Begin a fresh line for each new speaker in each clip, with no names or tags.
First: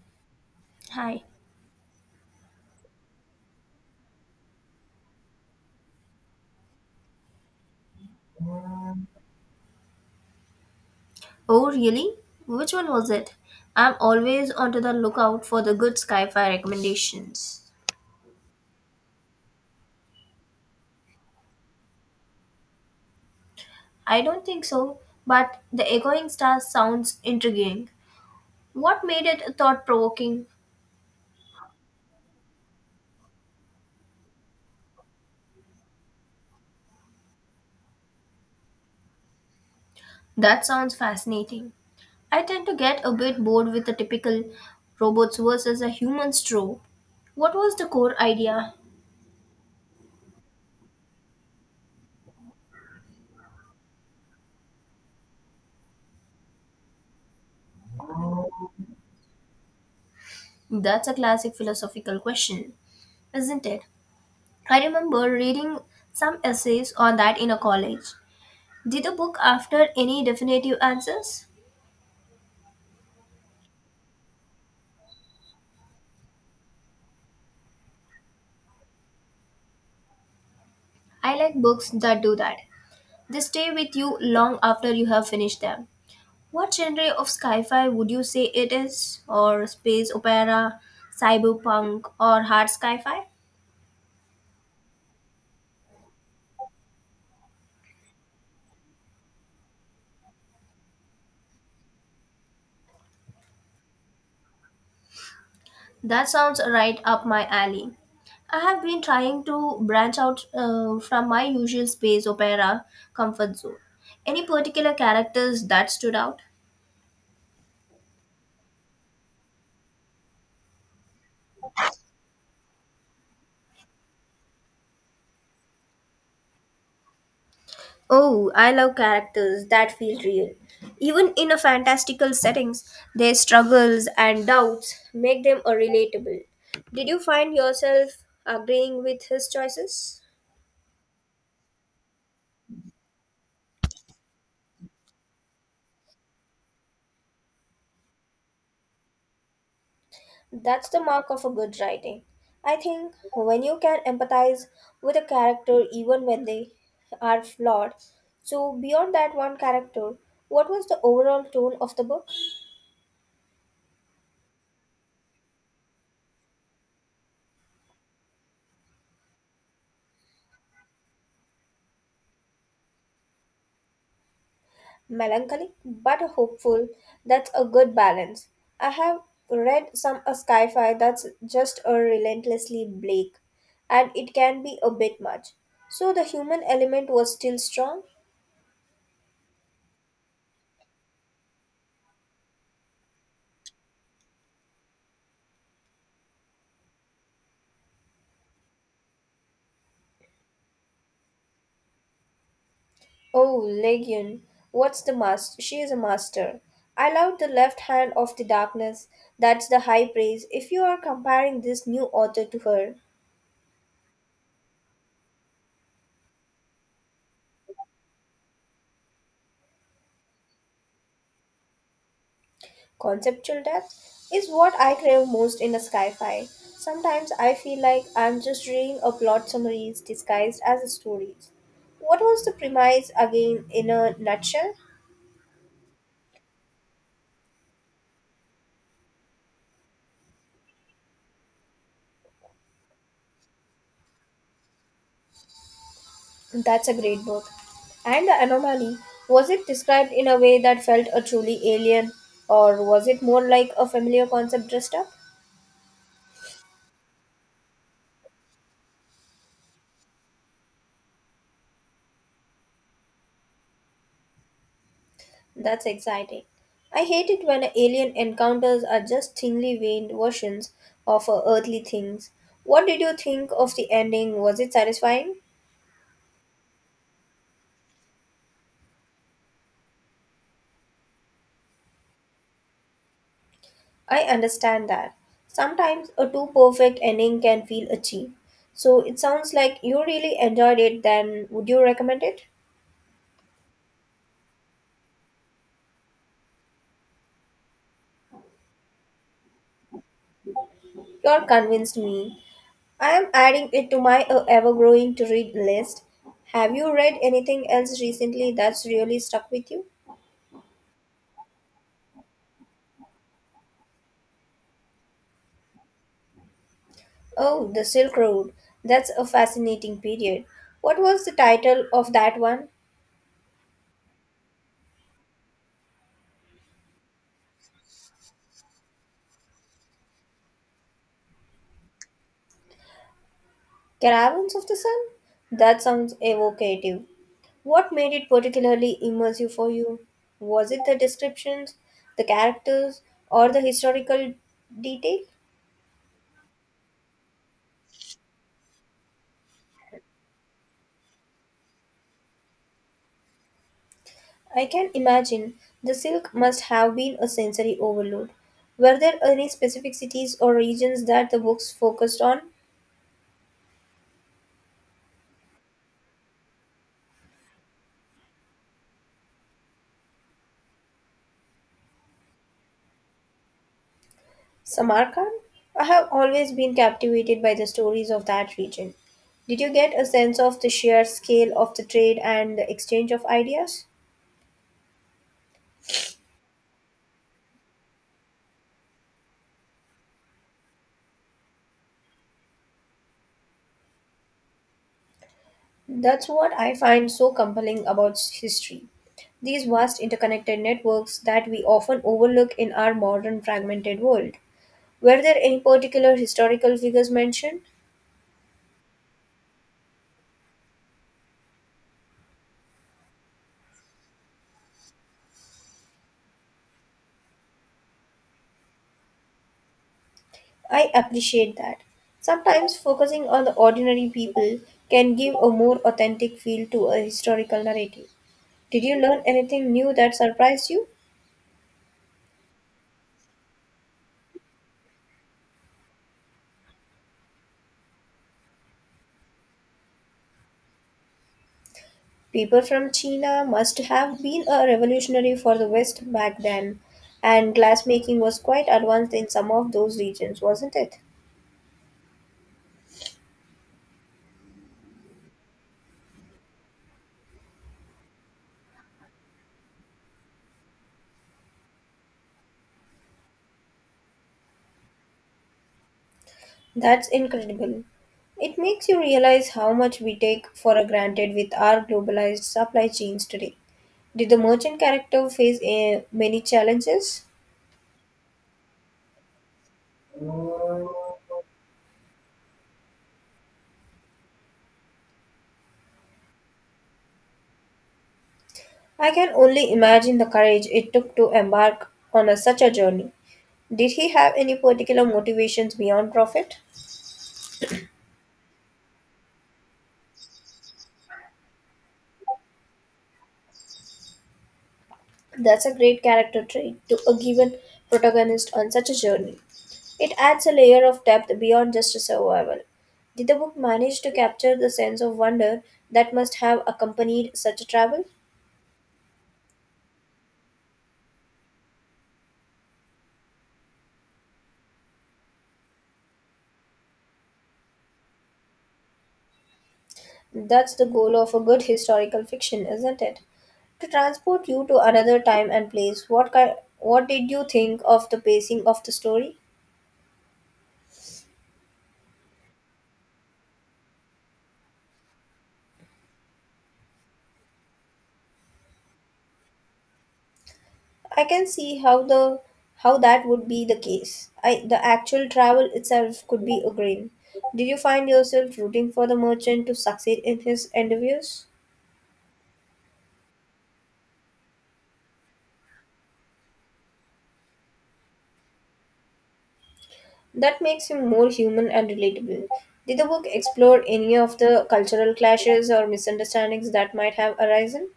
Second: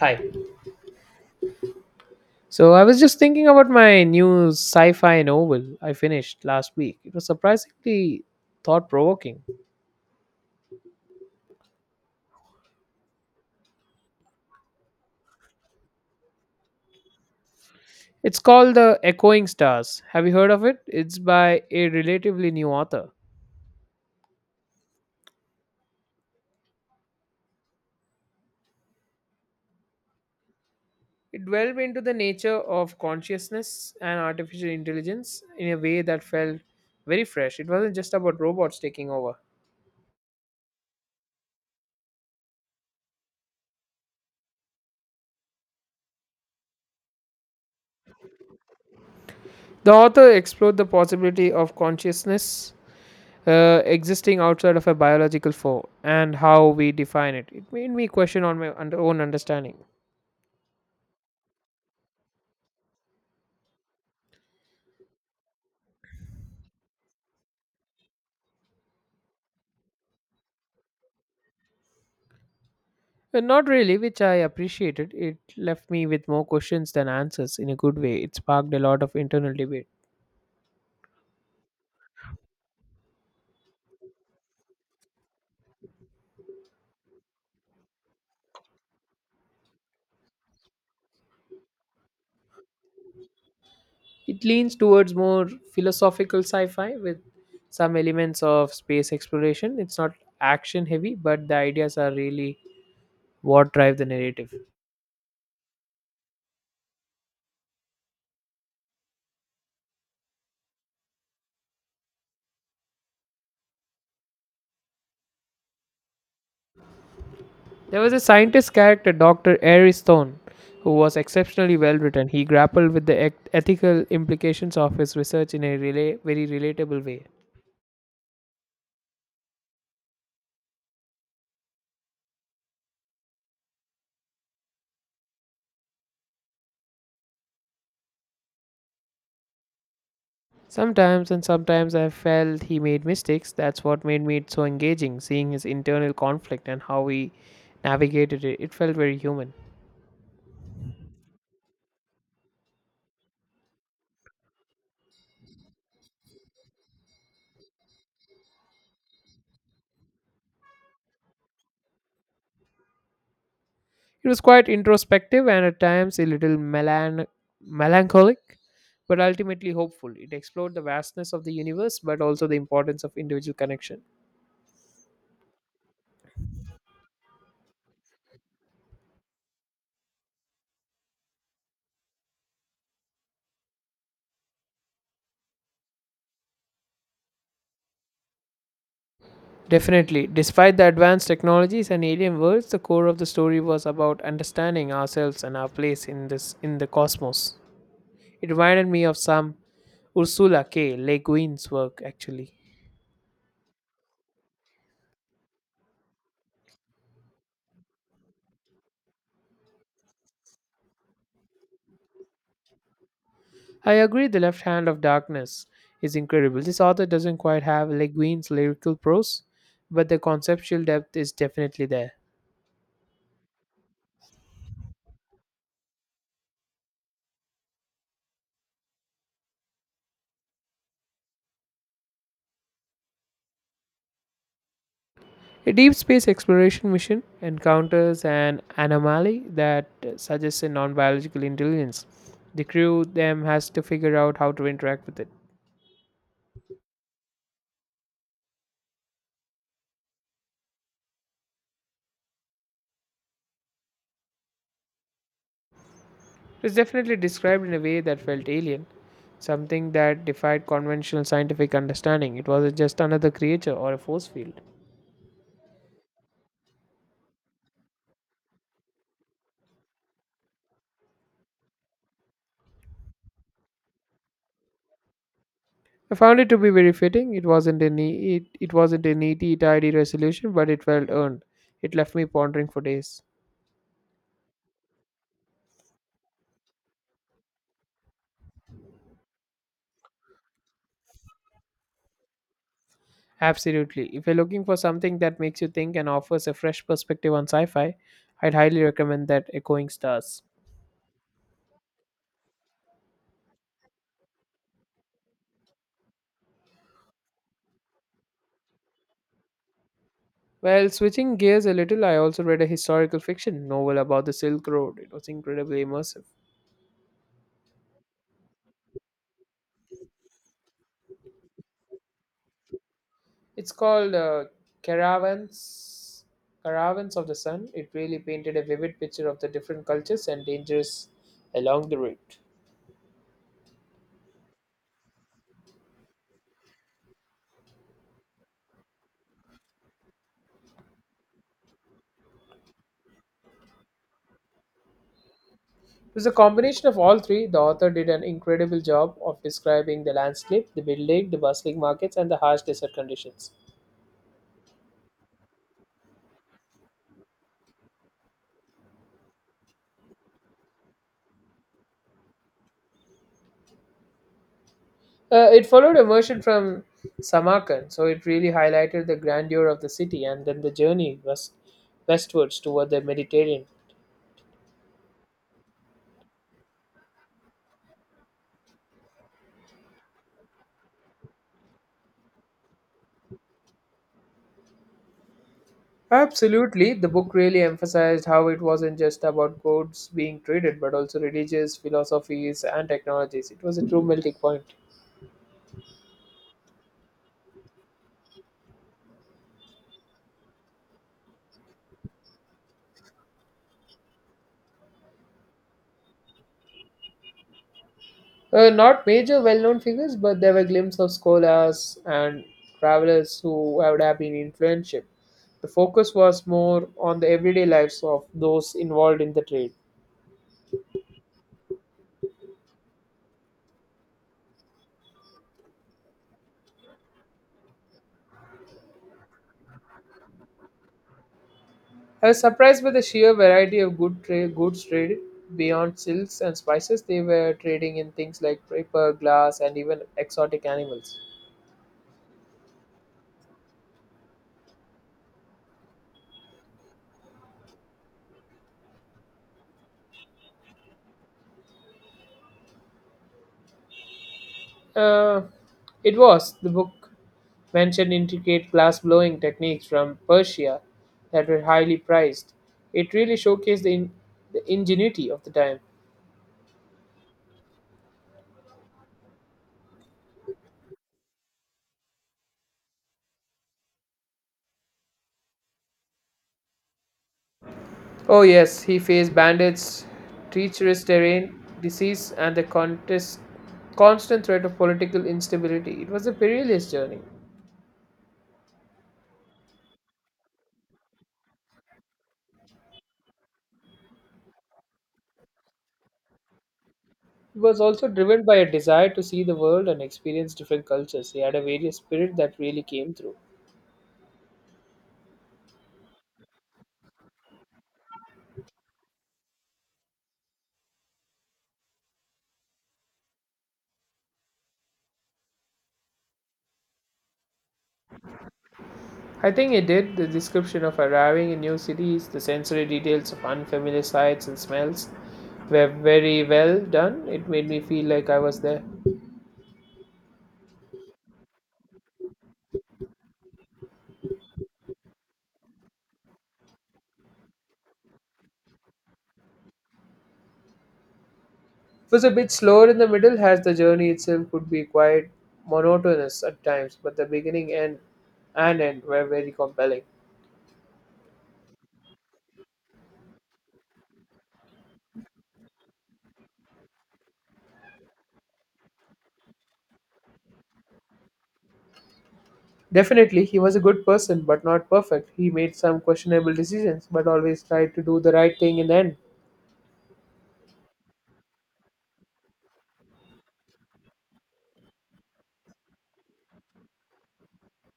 Hi.
Hi.
So I was just thinking about my new sci-fi novel I finished last week. It was surprisingly thought-provoking.
Oh, really? Which one was it? I'm always onto the lookout for the good sci-fi recommendations.
It's called The Echoing Stars. Have you heard of it? It's by a relatively new author.
I don't think so, but The Echoing Star sounds intriguing. What made it thought-provoking?
It delved into the nature of consciousness and artificial intelligence in a way that felt very fresh. It wasn't just about robots taking over.
That sounds fascinating. I tend to get a bit bored with the typical robots versus a human trope. What was the core idea?
The author explored the possibility of consciousness existing outside of a biological form and how we define it. It made me question on my own understanding.
That's a classic philosophical question, isn't it? I remember reading some essays on that in a college. Did the book after any definitive answers?
Not really, which I appreciated. It left me with more questions than answers in a good way. It sparked a lot of internal debate.
I like books that do that. They stay with you long after you have finished them. What genre of sci-fi would you say it is? Or space opera, cyberpunk, or hard sci-fi?
It leans towards more philosophical sci fi with some elements of space exploration. It's not action heavy, but the ideas are really what drive the narrative.
That sounds right up my alley. I have been trying to branch out from my usual space opera comfort zone. Any particular characters that stood out?
There was a scientist character, Dr. Airy Stone, who was exceptionally well written. He grappled with the ethical implications of his research in a very relatable way.
Oh, I love characters that feel real. Even in a fantastical settings, their struggles and doubts make them a relatable. Did you find yourself agreeing with his choices?
Sometimes, and sometimes I felt he made mistakes. That's what made me so engaging, seeing his internal conflict and how he navigated it. It felt very human.
That's the mark of a good writing. I think when you can empathize with a character even when they are flawed. So beyond that one character, what was the overall tone of the book?
It was quite introspective and at times a little melancholic, but ultimately hopeful. It explored the vastness of the universe, but also the importance of individual connection.
Melancholic but hopeful, that's a good balance. I have read some a sci-fi that's just a relentlessly bleak, and it can be a bit much. So the human element was still strong.
Definitely. Despite the advanced technologies and alien worlds, the core of the story was about understanding ourselves and our place in this in the cosmos. It reminded me of some Ursula K. Le Guin's work actually.
Oh, Legion, what's the master? She is a master. I love the left hand of the darkness. That's the high praise if you are comparing this new author to her.
I agree The Left Hand of Darkness is incredible. This author doesn't quite have Le Guin's lyrical prose, but the conceptual depth is definitely there.
Conceptual depth is what I crave most in a sci fi. Sometimes I feel like I'm just reading a plot summaries disguised as stories. What was the premise again in a nutshell?
A deep space exploration mission encounters an anomaly that suggests a non biological intelligence. The crew then has to figure out how to interact with it.
That's a great book. And the anomaly was it described in a way that felt a truly alien, or was it more like a familiar concept dressed up?
It's definitely described in a way that felt alien, something that defied conventional scientific understanding. It wasn't just another creature or a force field.
That's exciting. I hate it when alien encounters are just thinly veined versions of earthly things. What did you think of the ending? Was it satisfying?
I found it to be very fitting. It wasn't a neat, tidy resolution, but it felt earned. It left me pondering for days.
I understand that. Sometimes a too perfect ending can feel a achieved. So it sounds like you really enjoyed it, then would you recommend it?
Absolutely. If you're looking for something that makes you think and offers a fresh perspective on sci fi, I'd highly recommend that Echoing Stars.
You're convinced me. I am adding it to my ever growing to read list. Have you read anything else recently that's really stuck with you?
Well, switching gears a little, I also read a historical fiction novel about the Silk Road. It was incredibly immersive.
Oh, the Silk Road. That's a fascinating period. What was the title of that one?
It's called Caravans, Caravans of the Sun. It really painted a vivid picture of the different cultures and dangers along the route.
Caravans of the Sun? That sounds evocative. What made it particularly immersive for you? Was it the descriptions, the characters, or the historical detail?
It was a combination of all three. The author did an incredible job of describing the landscape, the building, the bustling markets, and the harsh desert conditions.
I can imagine the silk must have been a sensory overload. Were there any specific cities or regions that the books focused on?
It followed a version from Samarkand, so it really highlighted the grandeur of the city and then the journey westwards toward the Mediterranean.
Samarkand? I have always been captivated by the stories of that region. Did you get a sense of the sheer scale of the trade and the exchange of ideas?
Absolutely, the book really emphasized how it wasn't just about goods being traded, but also religious philosophies and technologies. It was a true melting point.
That's what I find so compelling about history. These vast interconnected networks that we often overlook in our modern fragmented world. Were there any particular historical figures mentioned?
Not major well-known figures, but there were glimpses of scholars and travelers who would have been influential. The focus was more on the everyday lives of those involved in the trade.
I appreciate that. Sometimes focusing on the ordinary people can give a more authentic feel to a historical narrative. Did you learn anything new that surprised you?
I was surprised by the sheer variety of goods traded beyond silks and spices. They were trading in things like paper, glass, and even exotic animals.
People from China must have been a revolutionary for the West back then, and glassmaking was quite advanced in some of those regions, wasn't it?
Uh, it was The book mentioned intricate glass blowing techniques from Persia that were highly priced. It really showcased the ingenuity of the time.
That's incredible. It makes you realize how much we take for granted with our globalized supply chains today. Did the merchant character face many challenges?
Oh, yes, he faced bandits, treacherous terrain, disease, and the constant threat of political instability. It was a perilous journey.
I can only imagine the courage it took to embark on a, such a journey. Did he have any particular motivations beyond profit?
He was also driven by a desire to see the world and experience different cultures. He had a various spirit that really came through.
That's a great character trait to a given protagonist on such a journey. It adds a layer of depth beyond just survival. Did the book manage to capture the sense of wonder that must have accompanied such a travel?
I think it did. The description of arriving in new cities, the sensory details of unfamiliar sights and smells were very well done. It made me feel like I was there.
That's the goal of a good historical fiction, isn't it? To transport you to another time and place. What did you think of the pacing of the story?
It was a bit slower in the middle, as the journey itself could be quite monotonous at times, but the beginning and end were very compelling.
I can see how the how that would be the case. I the actual travel itself could be a grin. Did you find yourself rooting for the merchant to succeed in his endeavors?
Definitely, he was a good person, but not perfect. He made some questionable decisions, but always tried to do the right thing in the end.
That makes him more human and relatable. Did the book explore any of the cultural clashes or misunderstandings that might have arisen?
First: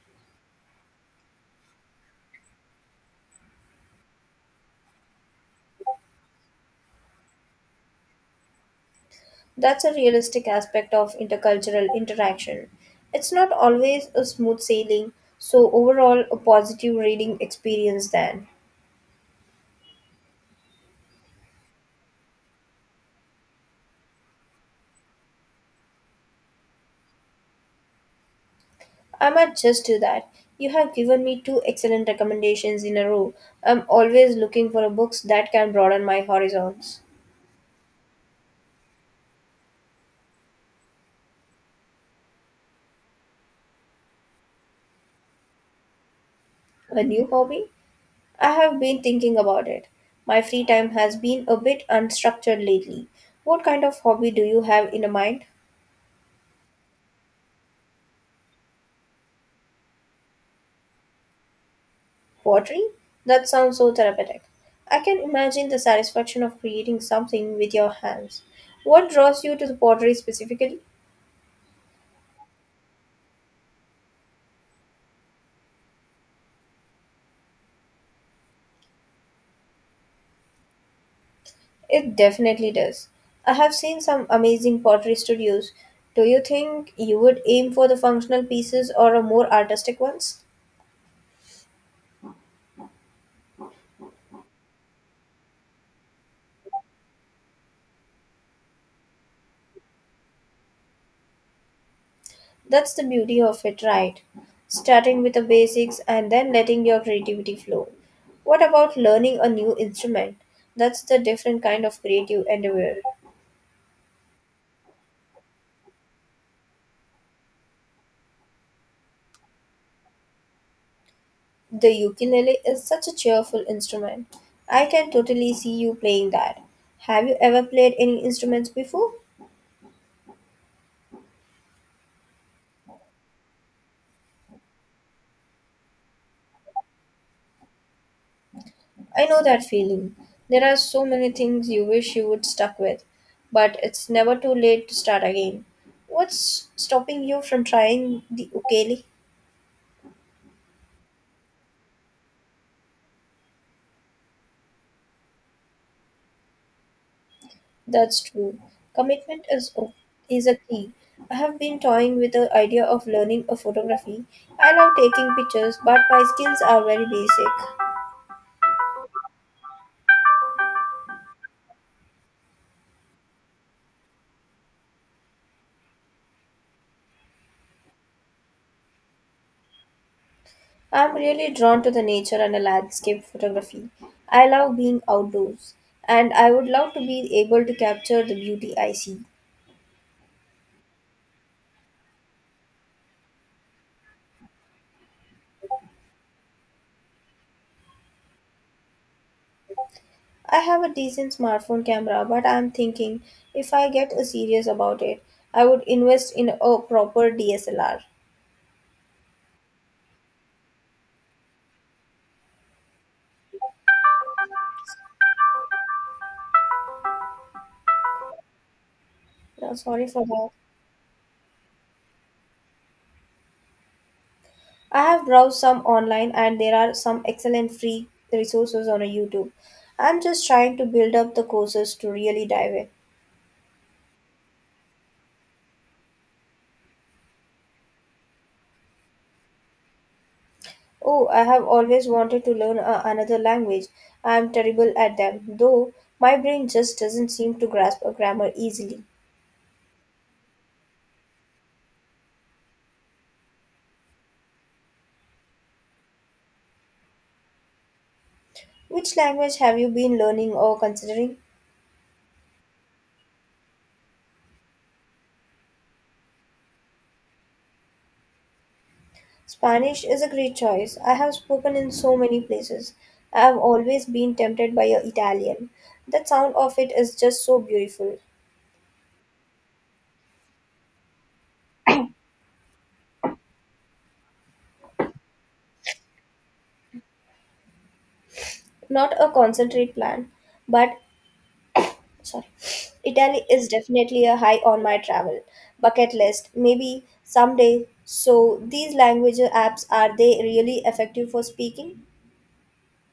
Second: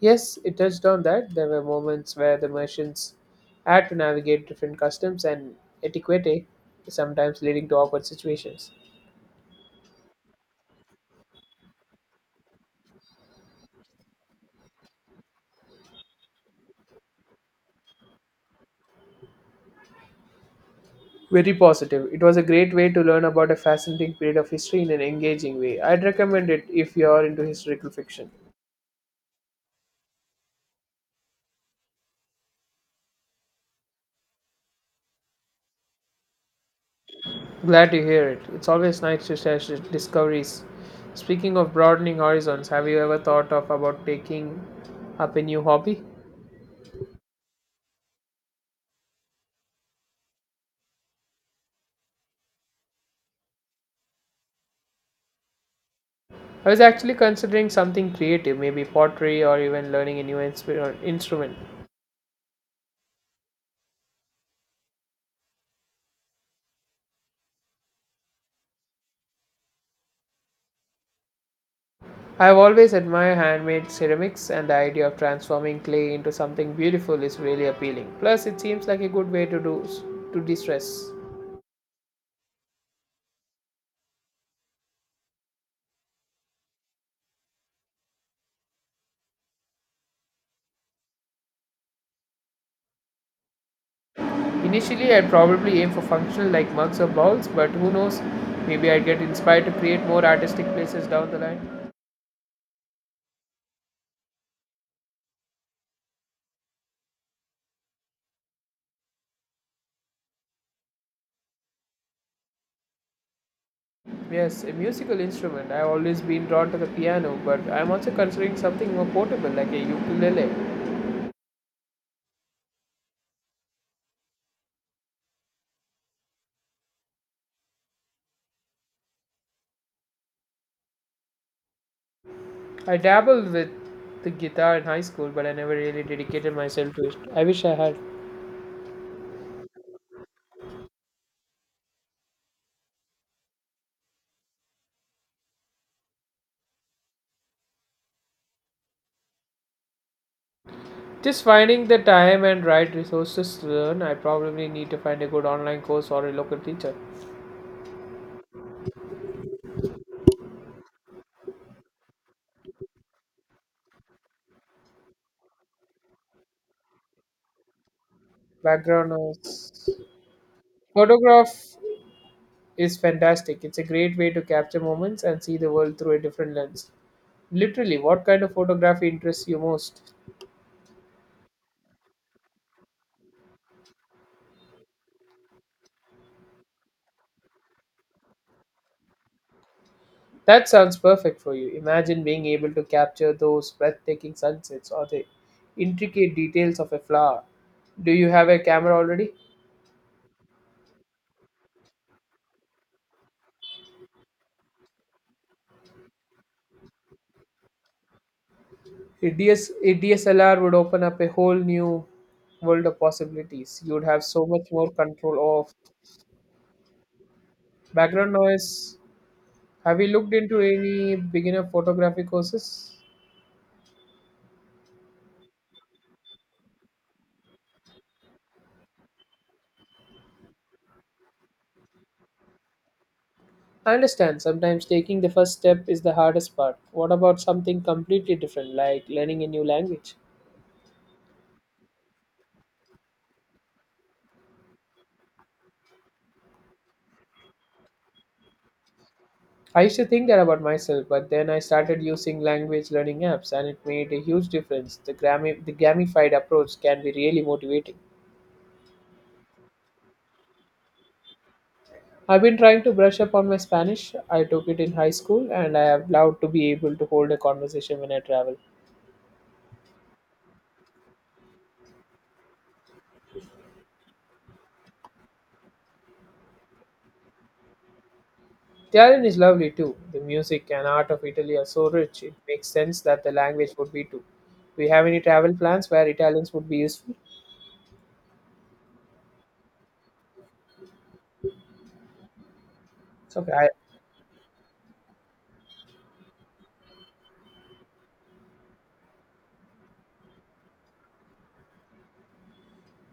Yes, it touched on that. There were moments where the merchants had to navigate different customs and etiquette, sometimes leading to awkward situations.
That's a realistic aspect of intercultural interaction. It's not always a smooth sailing, so overall, a positive reading experience then.
Very positive. It was a great way to learn about a fascinating period of history in an engaging way. I'd recommend it if you're into historical fiction.
I might just do that. You have given me two excellent recommendations in a row. I'm always looking for books that can broaden my horizons.
Glad to hear it. It's always nice to share discoveries. Speaking of broadening horizons, have you ever thought of about taking up a new hobby?
A new hobby? I have been thinking about it. My free time has been a bit unstructured lately. What kind of hobby do you have in mind?
I was actually considering something creative, maybe pottery or even learning a new instrument.
Pottery? That sounds so therapeutic. I can imagine the satisfaction of creating something with your hands. What draws you to the pottery specifically?
I have always admired handmade ceramics, and the idea of transforming clay into something beautiful is really appealing. Plus, it seems like a good way to de-stress.
It definitely does. I have seen some amazing pottery studios. Do you think you would aim for the functional pieces or a more artistic ones?
Initially, I'd probably aim for functional like mugs or bowls, but who knows? Maybe I'd get inspired to create more artistic places down the line.
That's the beauty of it, right? Starting with the basics and then letting your creativity flow. What about learning a new instrument? That's the different kind of creative endeavor.
Yes, a musical instrument. I've always been drawn to the piano, but I'm also considering something more portable like a ukulele.
The ukulele is such a cheerful instrument. I can totally see you playing that. Have you ever played any instruments before?
I dabbled with the guitar in high school, but I never really dedicated myself to it. I wish I had.
I know that feeling. There are so many things you wish you would stuck with, but it's never too late to start again. What's stopping you from trying the ukulele?
Just finding the time and right resources to learn, I probably need to find a good online course or a local teacher.
That's true. Commitment is a key. I have been toying with the idea of learning a photography. I love taking pictures, but my skills are very basic.
Background noise. Photograph is fantastic. It's a great way to capture moments and see the world through a different lens. Literally, what kind of photography interests you most?
I'm really drawn to the nature and the landscape photography. I love being outdoors and I would love to be able to capture the beauty I see.
That sounds perfect for you. Imagine being able to capture those breathtaking sunsets or the intricate details of a flower. Do you have a camera already?
I have a decent smartphone camera, but I'm thinking if I get serious about it, I would invest in a proper DSLR.
A DSLR would open up a whole new world of possibilities. You would have so much more control of background noise.
Now,
Have
sorry
you
for
looked
that.
into any beginner photography courses?
I have browsed some online and there are some excellent free resources on YouTube. I'm just trying to build up the courses to really dive in.
I understand sometimes taking the first step is the hardest part. What about something completely different, like learning a new language?
Oh, I have always wanted to another language. I am terrible at them, though my brain just doesn't seem to grasp a grammar easily.
I used to think that about myself, but then I started using language learning apps and it made a huge difference. The gamified approach can be really motivating.
Which language have you been learning or considering?
I've been trying to brush up on my Spanish. I took it in high school and I have loved to be able to hold a conversation when I travel.
Spanish is a great choice. I have spoken in so many places. I have always been tempted by your Italian. The sound of it is just so beautiful.
The island is lovely too. The music and art of Italy are so rich, it makes sense that the language would be too. Do you have any travel plans where Italians would be useful?
Not a concentrate plan, but sorry. Italy
So I,
is definitely a high on my travel bucket list. Maybe someday. So these language apps are they really effective for speaking?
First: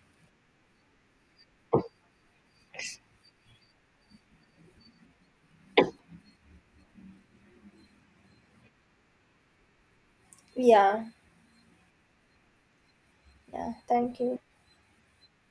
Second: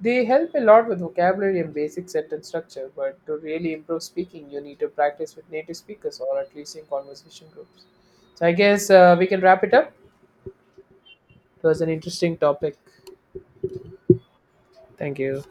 they help a lot with vocabulary and basic sentence structure, but to really improve speaking, you need to practice with native speakers or at least in conversation groups. So I guess we can wrap it up.
Yeah.
It was an interesting topic.
Yeah. Thank you.
Thank you.